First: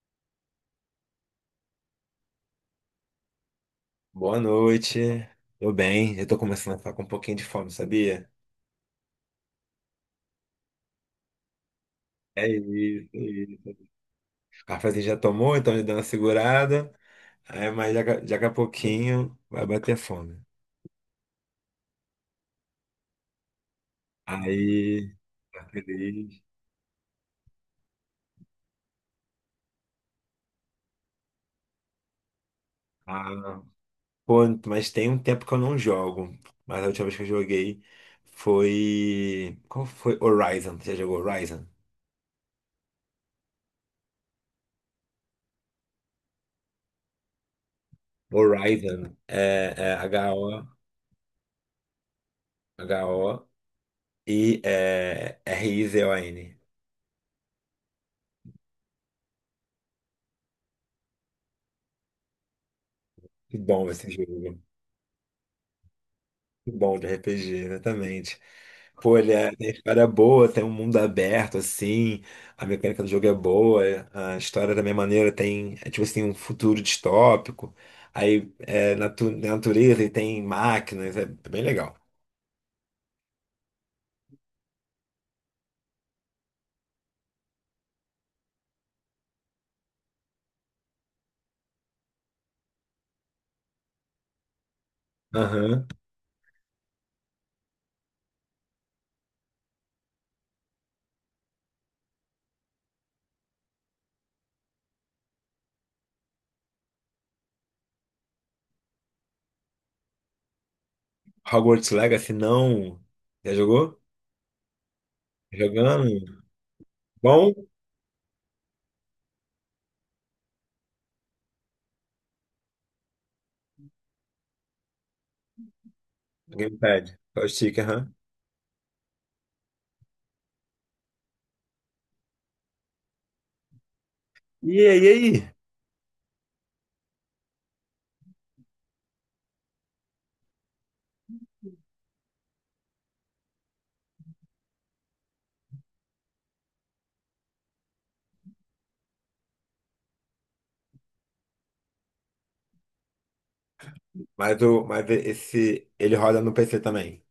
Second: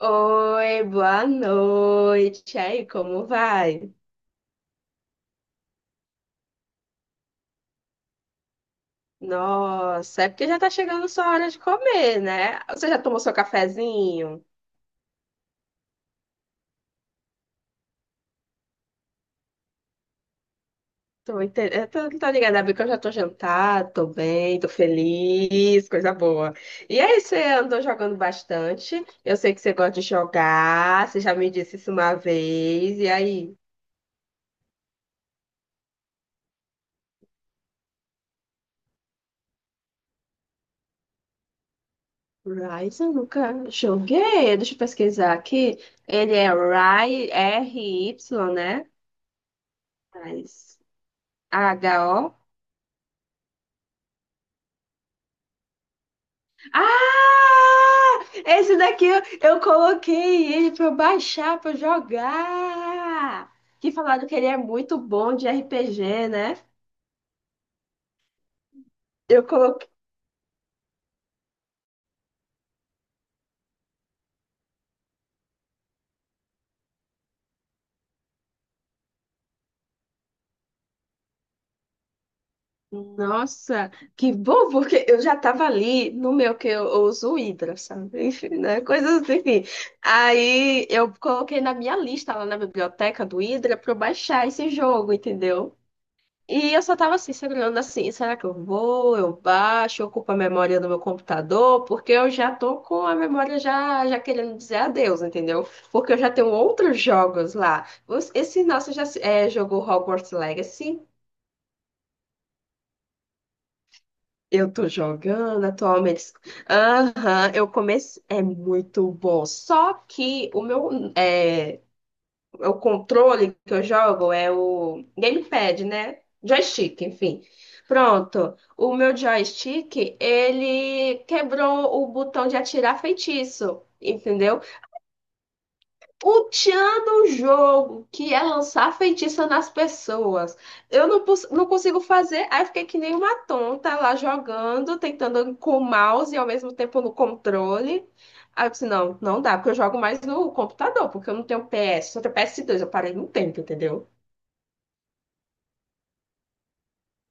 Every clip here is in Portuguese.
Oi, boa noite. E aí, como vai? Boa noite. Tô bem, eu tô começando a ficar com um pouquinho de fome, sabia? Nossa, é porque já tá chegando sua hora de comer, É né? Você já isso, é tomou seu isso. cafezinho? O cafezinho já tomou, então já deu uma segurada. Aí, mas já daqui a pouquinho vai bater fome. Eu tô ligada, é porque eu já tô jantada, tô bem, tô Aí, tá feliz, coisa feliz. boa. E aí, você andou jogando bastante? Eu sei que você gosta de jogar, você já me disse isso uma vez. E aí? Ah, pô, mas tem um tempo que eu não jogo. Mas a última vez que eu joguei foi. Qual foi? Horizon. Você já jogou Horizon? Rise, eu nunca joguei. Deixa eu pesquisar aqui. Ele é RY, né? Horizon é H-O, Rise. H-O. H-O e é, R-I-Z-O-N. Ah! Esse daqui eu coloquei ele pra eu baixar, pra eu jogar. Que bom Que esse falaram que ele é jogo. muito bom de RPG, né? Bom de RPG, exatamente. Pô, ele Eu é, tem coloquei. história boa, tem um mundo aberto, assim, a mecânica do jogo é boa, a história da minha maneira tem, é, tipo assim, um futuro distópico, aí é na natureza e tem máquinas, é bem legal. Nossa, que bom, porque eu já tava ali no meu que eu uso o Hydra, sabe? Enfim, né? Coisas assim. Aí eu coloquei na minha lista lá na biblioteca do Hydra pra eu baixar esse jogo, entendeu? Aham. E eu só tava assim, segurando assim, será que eu vou, eu baixo, eu ocupo a memória do meu computador, porque eu já tô com a memória já querendo dizer adeus, entendeu? Porque eu já tenho outros jogos lá. Esse nosso já se- é, jogou Hogwarts Legacy, Hogwarts Legacy, não. Já jogou? eu tô jogando Jogando? atualmente. Aham, Bom? eu comecei, é muito bom. Só que o meu, é, o controle que eu jogo é o gamepad, né? Joystick, Gamepad. Só enfim. o stick, aham. Pronto. O meu joystick, ele quebrou o botão de atirar feitiço, entendeu? E aí, e aí? Ultiando o jogo, que é lançar feitiça nas pessoas. Eu não, não consigo fazer, aí eu fiquei que nem uma tonta lá jogando, tentando com o mouse e ao mesmo tempo no controle. Aí eu disse, não, não dá, porque eu jogo mais no computador, porque eu não tenho PS, só tenho PS2. Eu parei no tempo, entendeu? Mas, mas esse, ele roda no PC também.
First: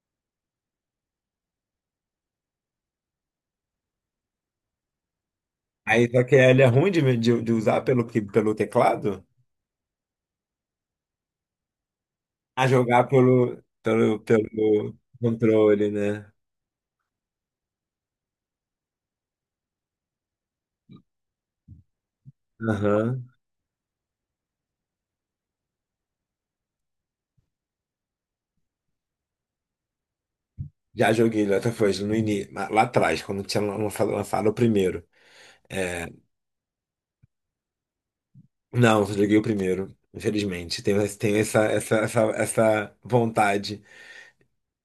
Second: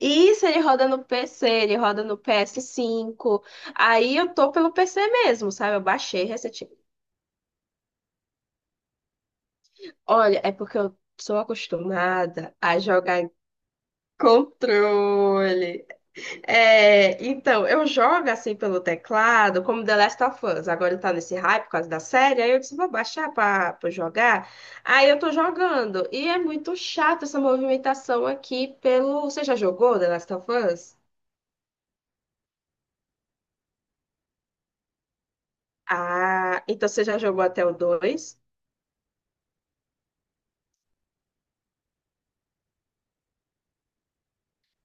Isso, ele roda no PC, ele roda no PS5. Aí eu tô pelo PC mesmo, sabe? Eu Aí só baixei que ele é recentemente. ruim de usar pelo, pelo teclado Olha, é porque eu sou acostumada a a jogar jogar. pelo Controle. controle, né? É, então, eu jogo assim pelo teclado, como The Last of Us. Agora tá nesse hype por causa da série. Aí eu disse, vou Aham. baixar pra jogar. Aí eu tô jogando. E é muito chato essa movimentação aqui pelo. Você já jogou The Last of Us? Já joguei LaToFoz no início, lá atrás, quando tinha lançado o primeiro. Ah, então você já jogou até o dois? Não, só joguei o primeiro, infelizmente. Tenho, tenho essa vontade,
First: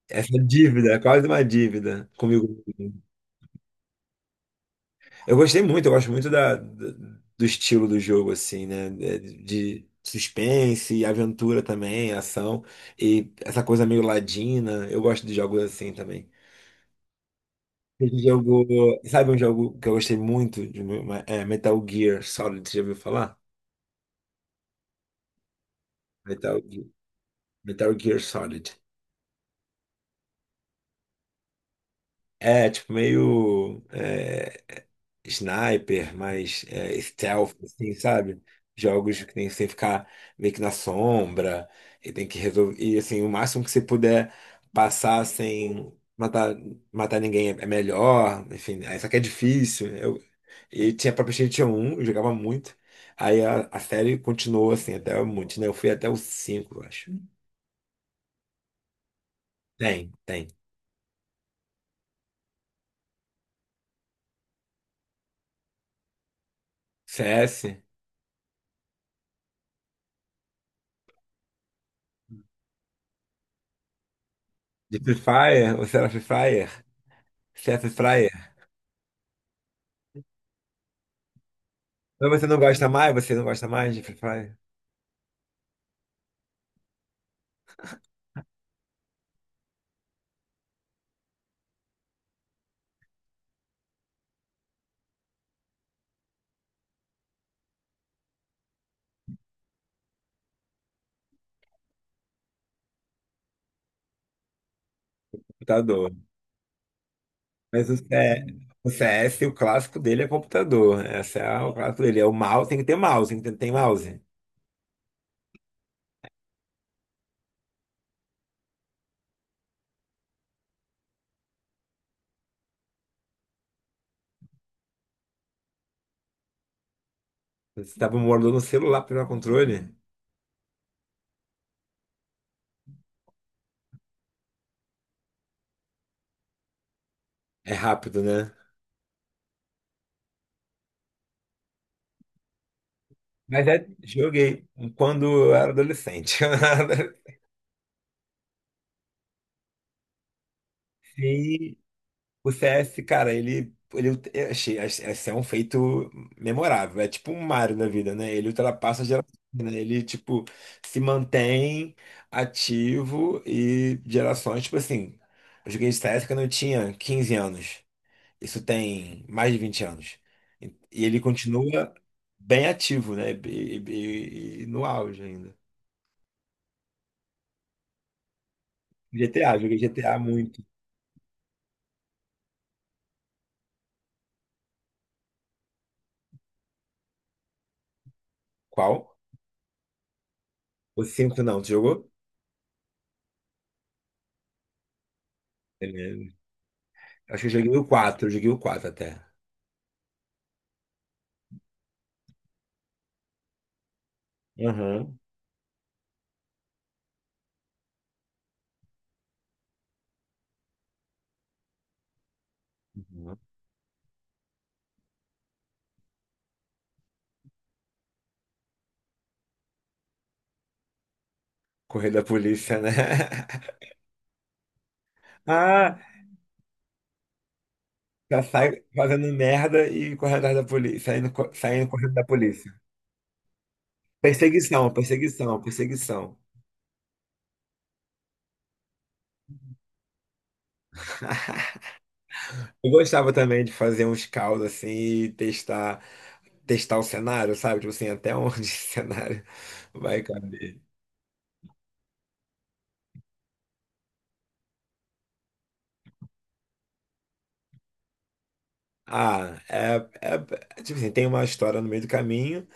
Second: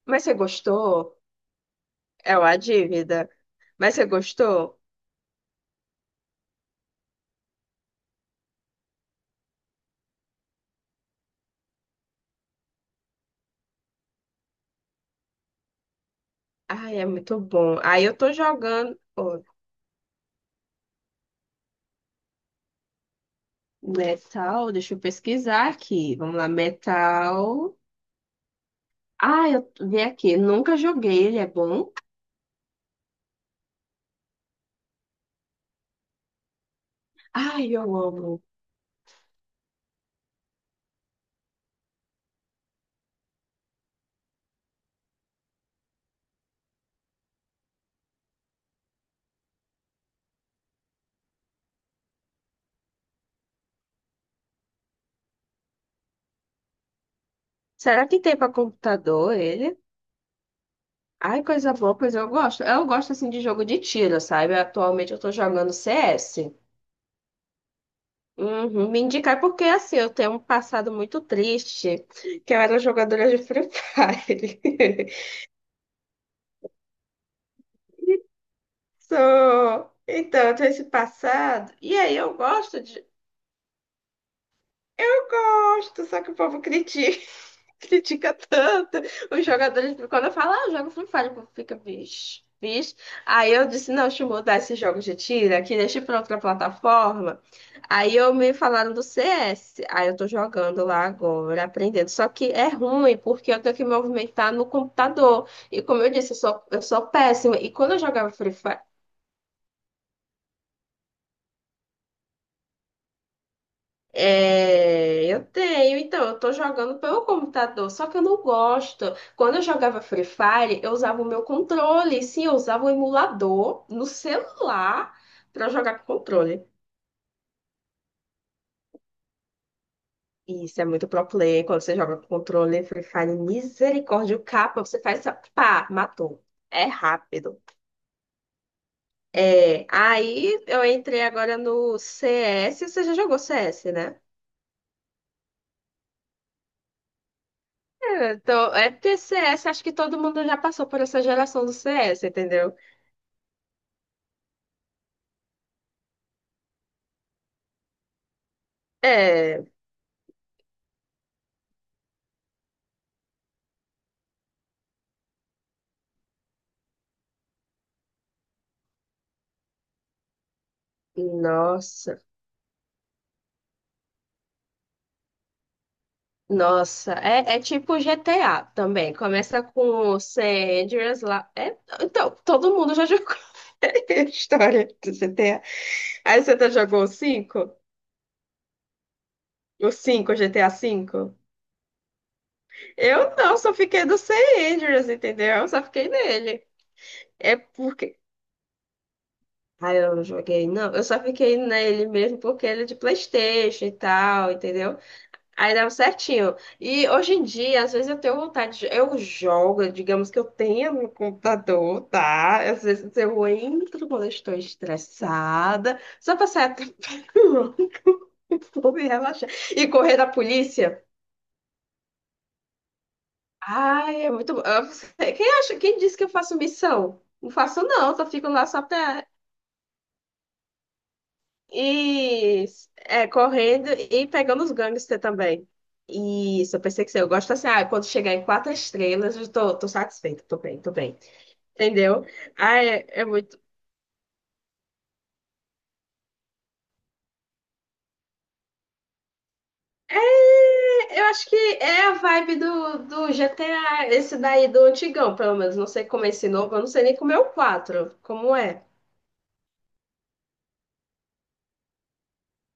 Mas essa você dívida, gostou? quase uma dívida É uma comigo. dívida. Mas você gostou? Eu gostei muito, eu gosto muito da, do estilo do jogo, assim, né? De suspense, aventura também, ação, e essa coisa meio ladina. Eu gosto de jogos assim também. Ai, é muito bom. Aí eu Esse tô jogo, jogando. sabe um jogo que eu gostei muito? De, é Metal Gear Solid, você já ouviu falar? Metal, deixa eu pesquisar aqui. Vamos lá, Metal, metal. Metal Gear Solid. Ah, eu vi aqui. Nunca joguei, ele é bom. É, tipo, meio. É, sniper, mais é, stealth, Ai, assim, eu sabe? amo. Jogos que tem que você ficar meio que na sombra e tem que resolver. E assim, o máximo que você puder passar sem matar, matar ninguém é melhor. Enfim, aí só que é difícil. Né? Eu, e tinha pra PlayStation 1, eu jogava muito. Aí a série continuou assim, até muito, né? Eu fui até o 5 eu acho. Será que tem para computador ele? Tem, tem. Ai, coisa boa, pois eu gosto. Eu gosto assim de jogo de tiro, sabe? Atualmente eu tô jogando CS. CS? Uhum, me indicar porque assim, eu tenho um passado muito triste, que eu era jogadora de Free Fire. De Free Fire? Você era Free Fire? CS Free Fire? Sou. Então, eu tenho esse passado. E aí Mas eu você não gosto gosta de. mais? Você não gosta mais de Free Fire? Eu gosto, só que o povo critica. Critica tanto. Os jogadores, quando eu falo, ah, eu jogo Free Fire, o povo fica, bicho, bicho. Aí eu disse, não, deixa eu mudar esse jogo de tira, que deixa pra outra plataforma. Aí eu me falaram do CS. Aí eu tô jogando lá agora, aprendendo. Só que é ruim, porque eu tenho que me movimentar no computador. E como eu Computador. disse, eu sou péssima. E Mas quando o eu jogava CS, Free Fire, o C CS, o clássico dele é computador. Né? Esse é o clássico dele. É o mouse, tem que ter mouse, tem que ter mouse. é, eu tenho, então, eu tô jogando pelo computador, só que eu não gosto. Quando eu jogava Free Fire, eu usava o meu controle, sim, eu usava o emulador no celular pra jogar com controle. Você tava morando no celular para pegar controle? Isso é muito pro play, quando você joga com controle, Free Fire, misericórdia, o capa, você faz essa, pá, matou. É rápido. É rápido, né? É, aí eu entrei agora no CS, você já jogou Mas é, CS, né? joguei quando eu era adolescente. É, então, é porque CS, acho que todo mundo já passou por essa geração do Sim. CS, O entendeu? CS, cara, ele eu achei, esse é um feito memorável. É tipo um Mario na vida, né? Ele ultrapassa a geração, É, né? Ele, tipo, se mantém ativo e gerações, tipo assim, eu joguei CS quando eu tinha 15 anos. Isso tem mais de 20 anos. E ele continua nossa, bem ativo, né? E, e no auge ainda. nossa, é tipo GTA também. GTA, Começa joguei com GTA o San muito. Andreas lá. É, então, todo mundo já jogou a história do GTA. Aí você tá jogou o 5, Qual? o 5, GTA O cinco. 5 não, tu jogou? Eu não, só fiquei do San Andreas, entendeu? Eu só fiquei Ele- nele. Acho que eu É joguei o porque. 4 até. Ah, eu não joguei, não. Eu só fiquei nele mesmo porque ele é de PlayStation e tal, entendeu? Aham. Aí dava certinho. E hoje em dia, às vezes eu tenho vontade de... Eu jogo, digamos que eu tenha no computador, tá? Às vezes Uhum. eu entro quando eu estou estressada, só pra sair até vou me relaxar. E correr da polícia. Correr da polícia, né? Ai, é muito bom. Eu- Quem acha, quem Ah, disse que eu faço missão? Não faço não, só já fico lá só sai pra. fazendo merda e correndo atrás da polícia, saindo, saindo correndo da E polícia. Correndo e pegando os Perseguição, gangsters perseguição, também. perseguição. Isso, eu pensei que sim. Eu gosto assim, ah, quando chegar em quatro estrelas, eu tô, tô satisfeita, tô bem, tô bem. Entendeu? Ah, Eu é, é gostava muito. também de fazer uns calls assim e testar, testar o cenário, sabe? Tipo assim, até onde esse cenário vai caber. É, eu acho que é a vibe do, do GTA, esse daí do antigão, pelo menos. Não sei como é esse novo, eu não sei nem como é o quatro como é. Ah, é, tipo assim, tem uma história no meio do caminho.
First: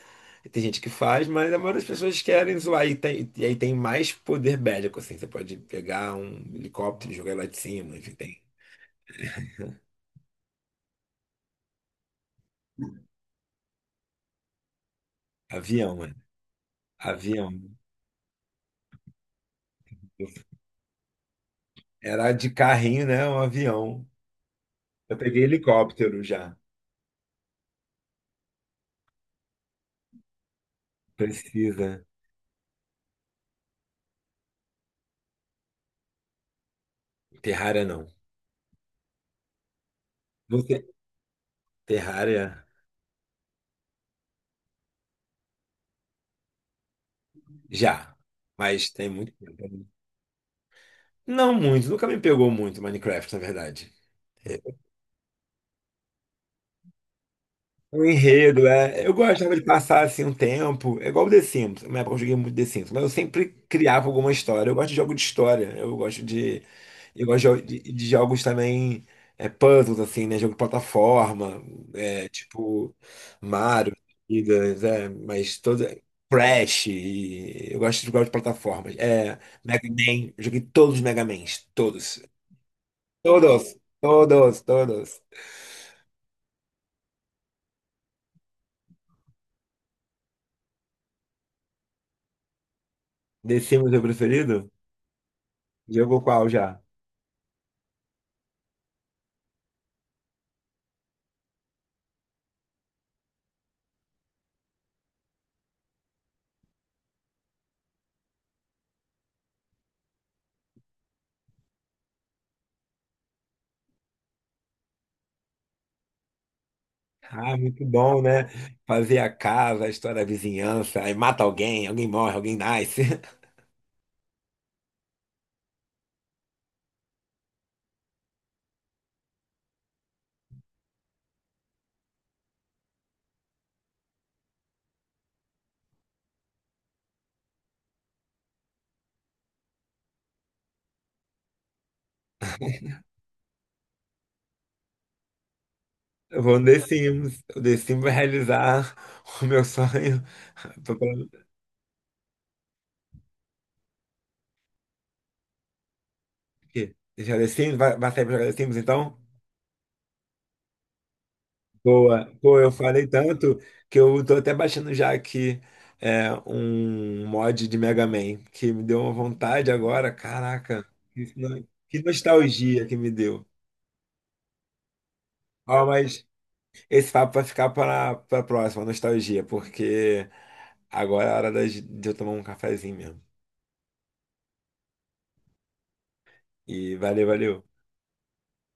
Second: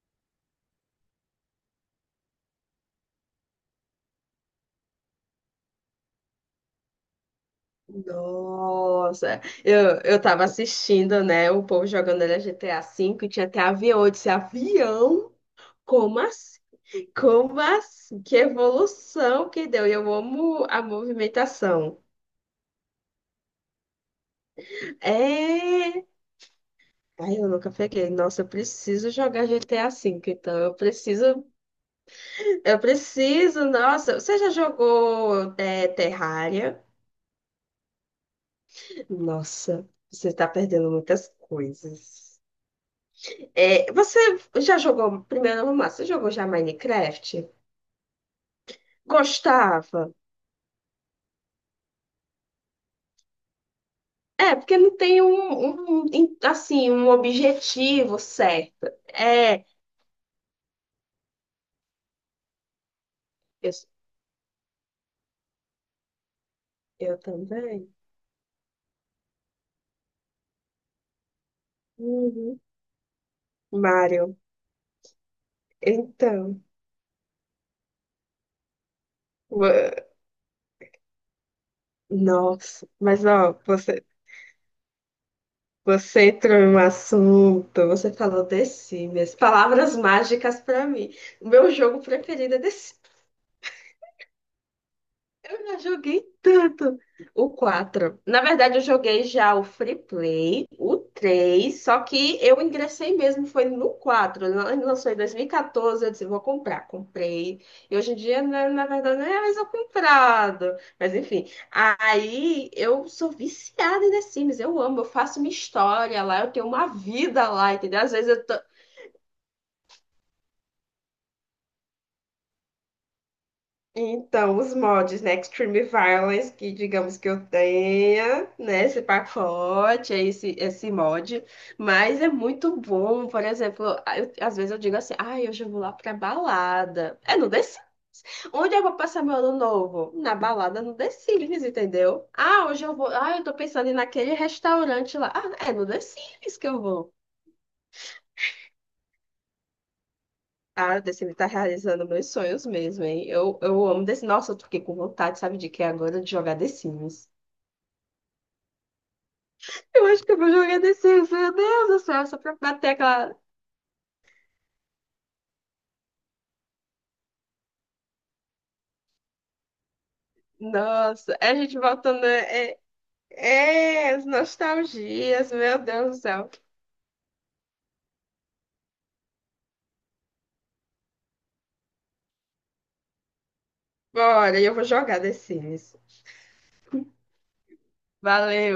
Tem gente que faz, mas a maioria das pessoas querem zoar. E, tem, e aí tem mais poder bélico, assim. Você pode pegar um helicóptero e jogar lá de cima, enfim, tem. Nossa, eu tava assistindo, né, o povo jogando ele GTA V e tinha até avião. Eu disse, avião? Avião, mano. Como assim? Avião. Como assim? Que evolução que deu! E eu amo a movimentação. Era de carrinho, né? Um avião. Eu peguei É. helicóptero já. Ai, eu nunca peguei. Nossa, eu preciso jogar GTA V, então eu preciso. Precisa. Eu preciso, nossa. Você já jogou é, Terraria? Terraria não. Nossa, você está Você. perdendo muitas coisas. Terraria É, você já jogou, primeiro vamos lá, você jogou já Minecraft? já. Mas tem muito tempo. Gostava? Não muito. Nunca me pegou muito Minecraft, na verdade. É, porque não tem assim, um O objetivo enredo, certo. é. Eu gostava de É. passar assim um tempo. É igual o The Sims. Na época eu joguei muito The Sims, mas eu sempre Eu, criava alguma história. Eu gosto de jogo de história. Eu gosto de. eu Eu gosto também. De jogos também. É, puzzles, assim, né? Jogo de plataforma. É, Uhum. tipo. Mario, Mário, Gigas, é, mas toda. então, Crash. E eu gosto de jogar de plataformas. É, Mega ua- Man. Eu joguei todos os Mega Mans. Todos. nossa, mas ó, Todos. você, Todos. você entrou em um assunto, você falou The Sims, palavras mágicas pra mim. O meu jogo preferido é The Sims. The Sims é o preferido? Eu já Jogou joguei qual já? tanto o quatro. Na verdade, eu joguei já o Free Play, o três, só que eu ingressei mesmo, foi no quatro. Ele lançou em 2014, eu disse, vou comprar. Comprei. E hoje em dia, né, na verdade, não é mais eu comprado. Mas enfim, aí eu sou viciada em The Sims, eu amo, eu faço minha história lá, eu tenho uma vida Ah, lá, muito entendeu? Às bom, vezes né? eu tô, Fazer a casa, a história da vizinhança, aí mata alguém, alguém morre, alguém nasce. então, os mods, né? Extreme Violence, que digamos que eu tenha, né? Esse pacote, é esse mod. Mas é muito bom, por exemplo, às vezes eu digo assim, ai, hoje eu vou lá pra balada. É no The Sims. Onde eu vou passar meu ano novo? Na balada no The Sims, entendeu? Ah, hoje eu vou. Ah, eu tô pensando em ir naquele restaurante lá. Ah, é no The Eu Sims vou no que The eu vou. Sims. O The Sims vai realizar o meu sonho. Ah, Tô o The falando Sims tá o realizando meus sonhos mesmo, hein? Eu amo The Sims. Nossa, eu fiquei com vontade, sabe de quê agora? De jogar The quê? Sims. Deixar The Sims? Vai, vai sair pra jogar The Sims, então? Eu acho que eu vou jogar desse, meu Deus do Boa. céu, só pra Pô, eu bater falei aquela. tanto que eu tô até baixando já aqui é, um mod de Mega Man, que me deu uma vontade agora. Caraca, que, Nossa, é a gente que voltando. É, nostalgia que me deu. é, as nostalgias, meu Ó, Deus do mas céu. esse papo vai ficar para a próxima, nostalgia, porque agora é a hora da de eu tomar um cafezinho mesmo. Bora, eu vou jogar The Sims. E valeu, valeu. Valeu.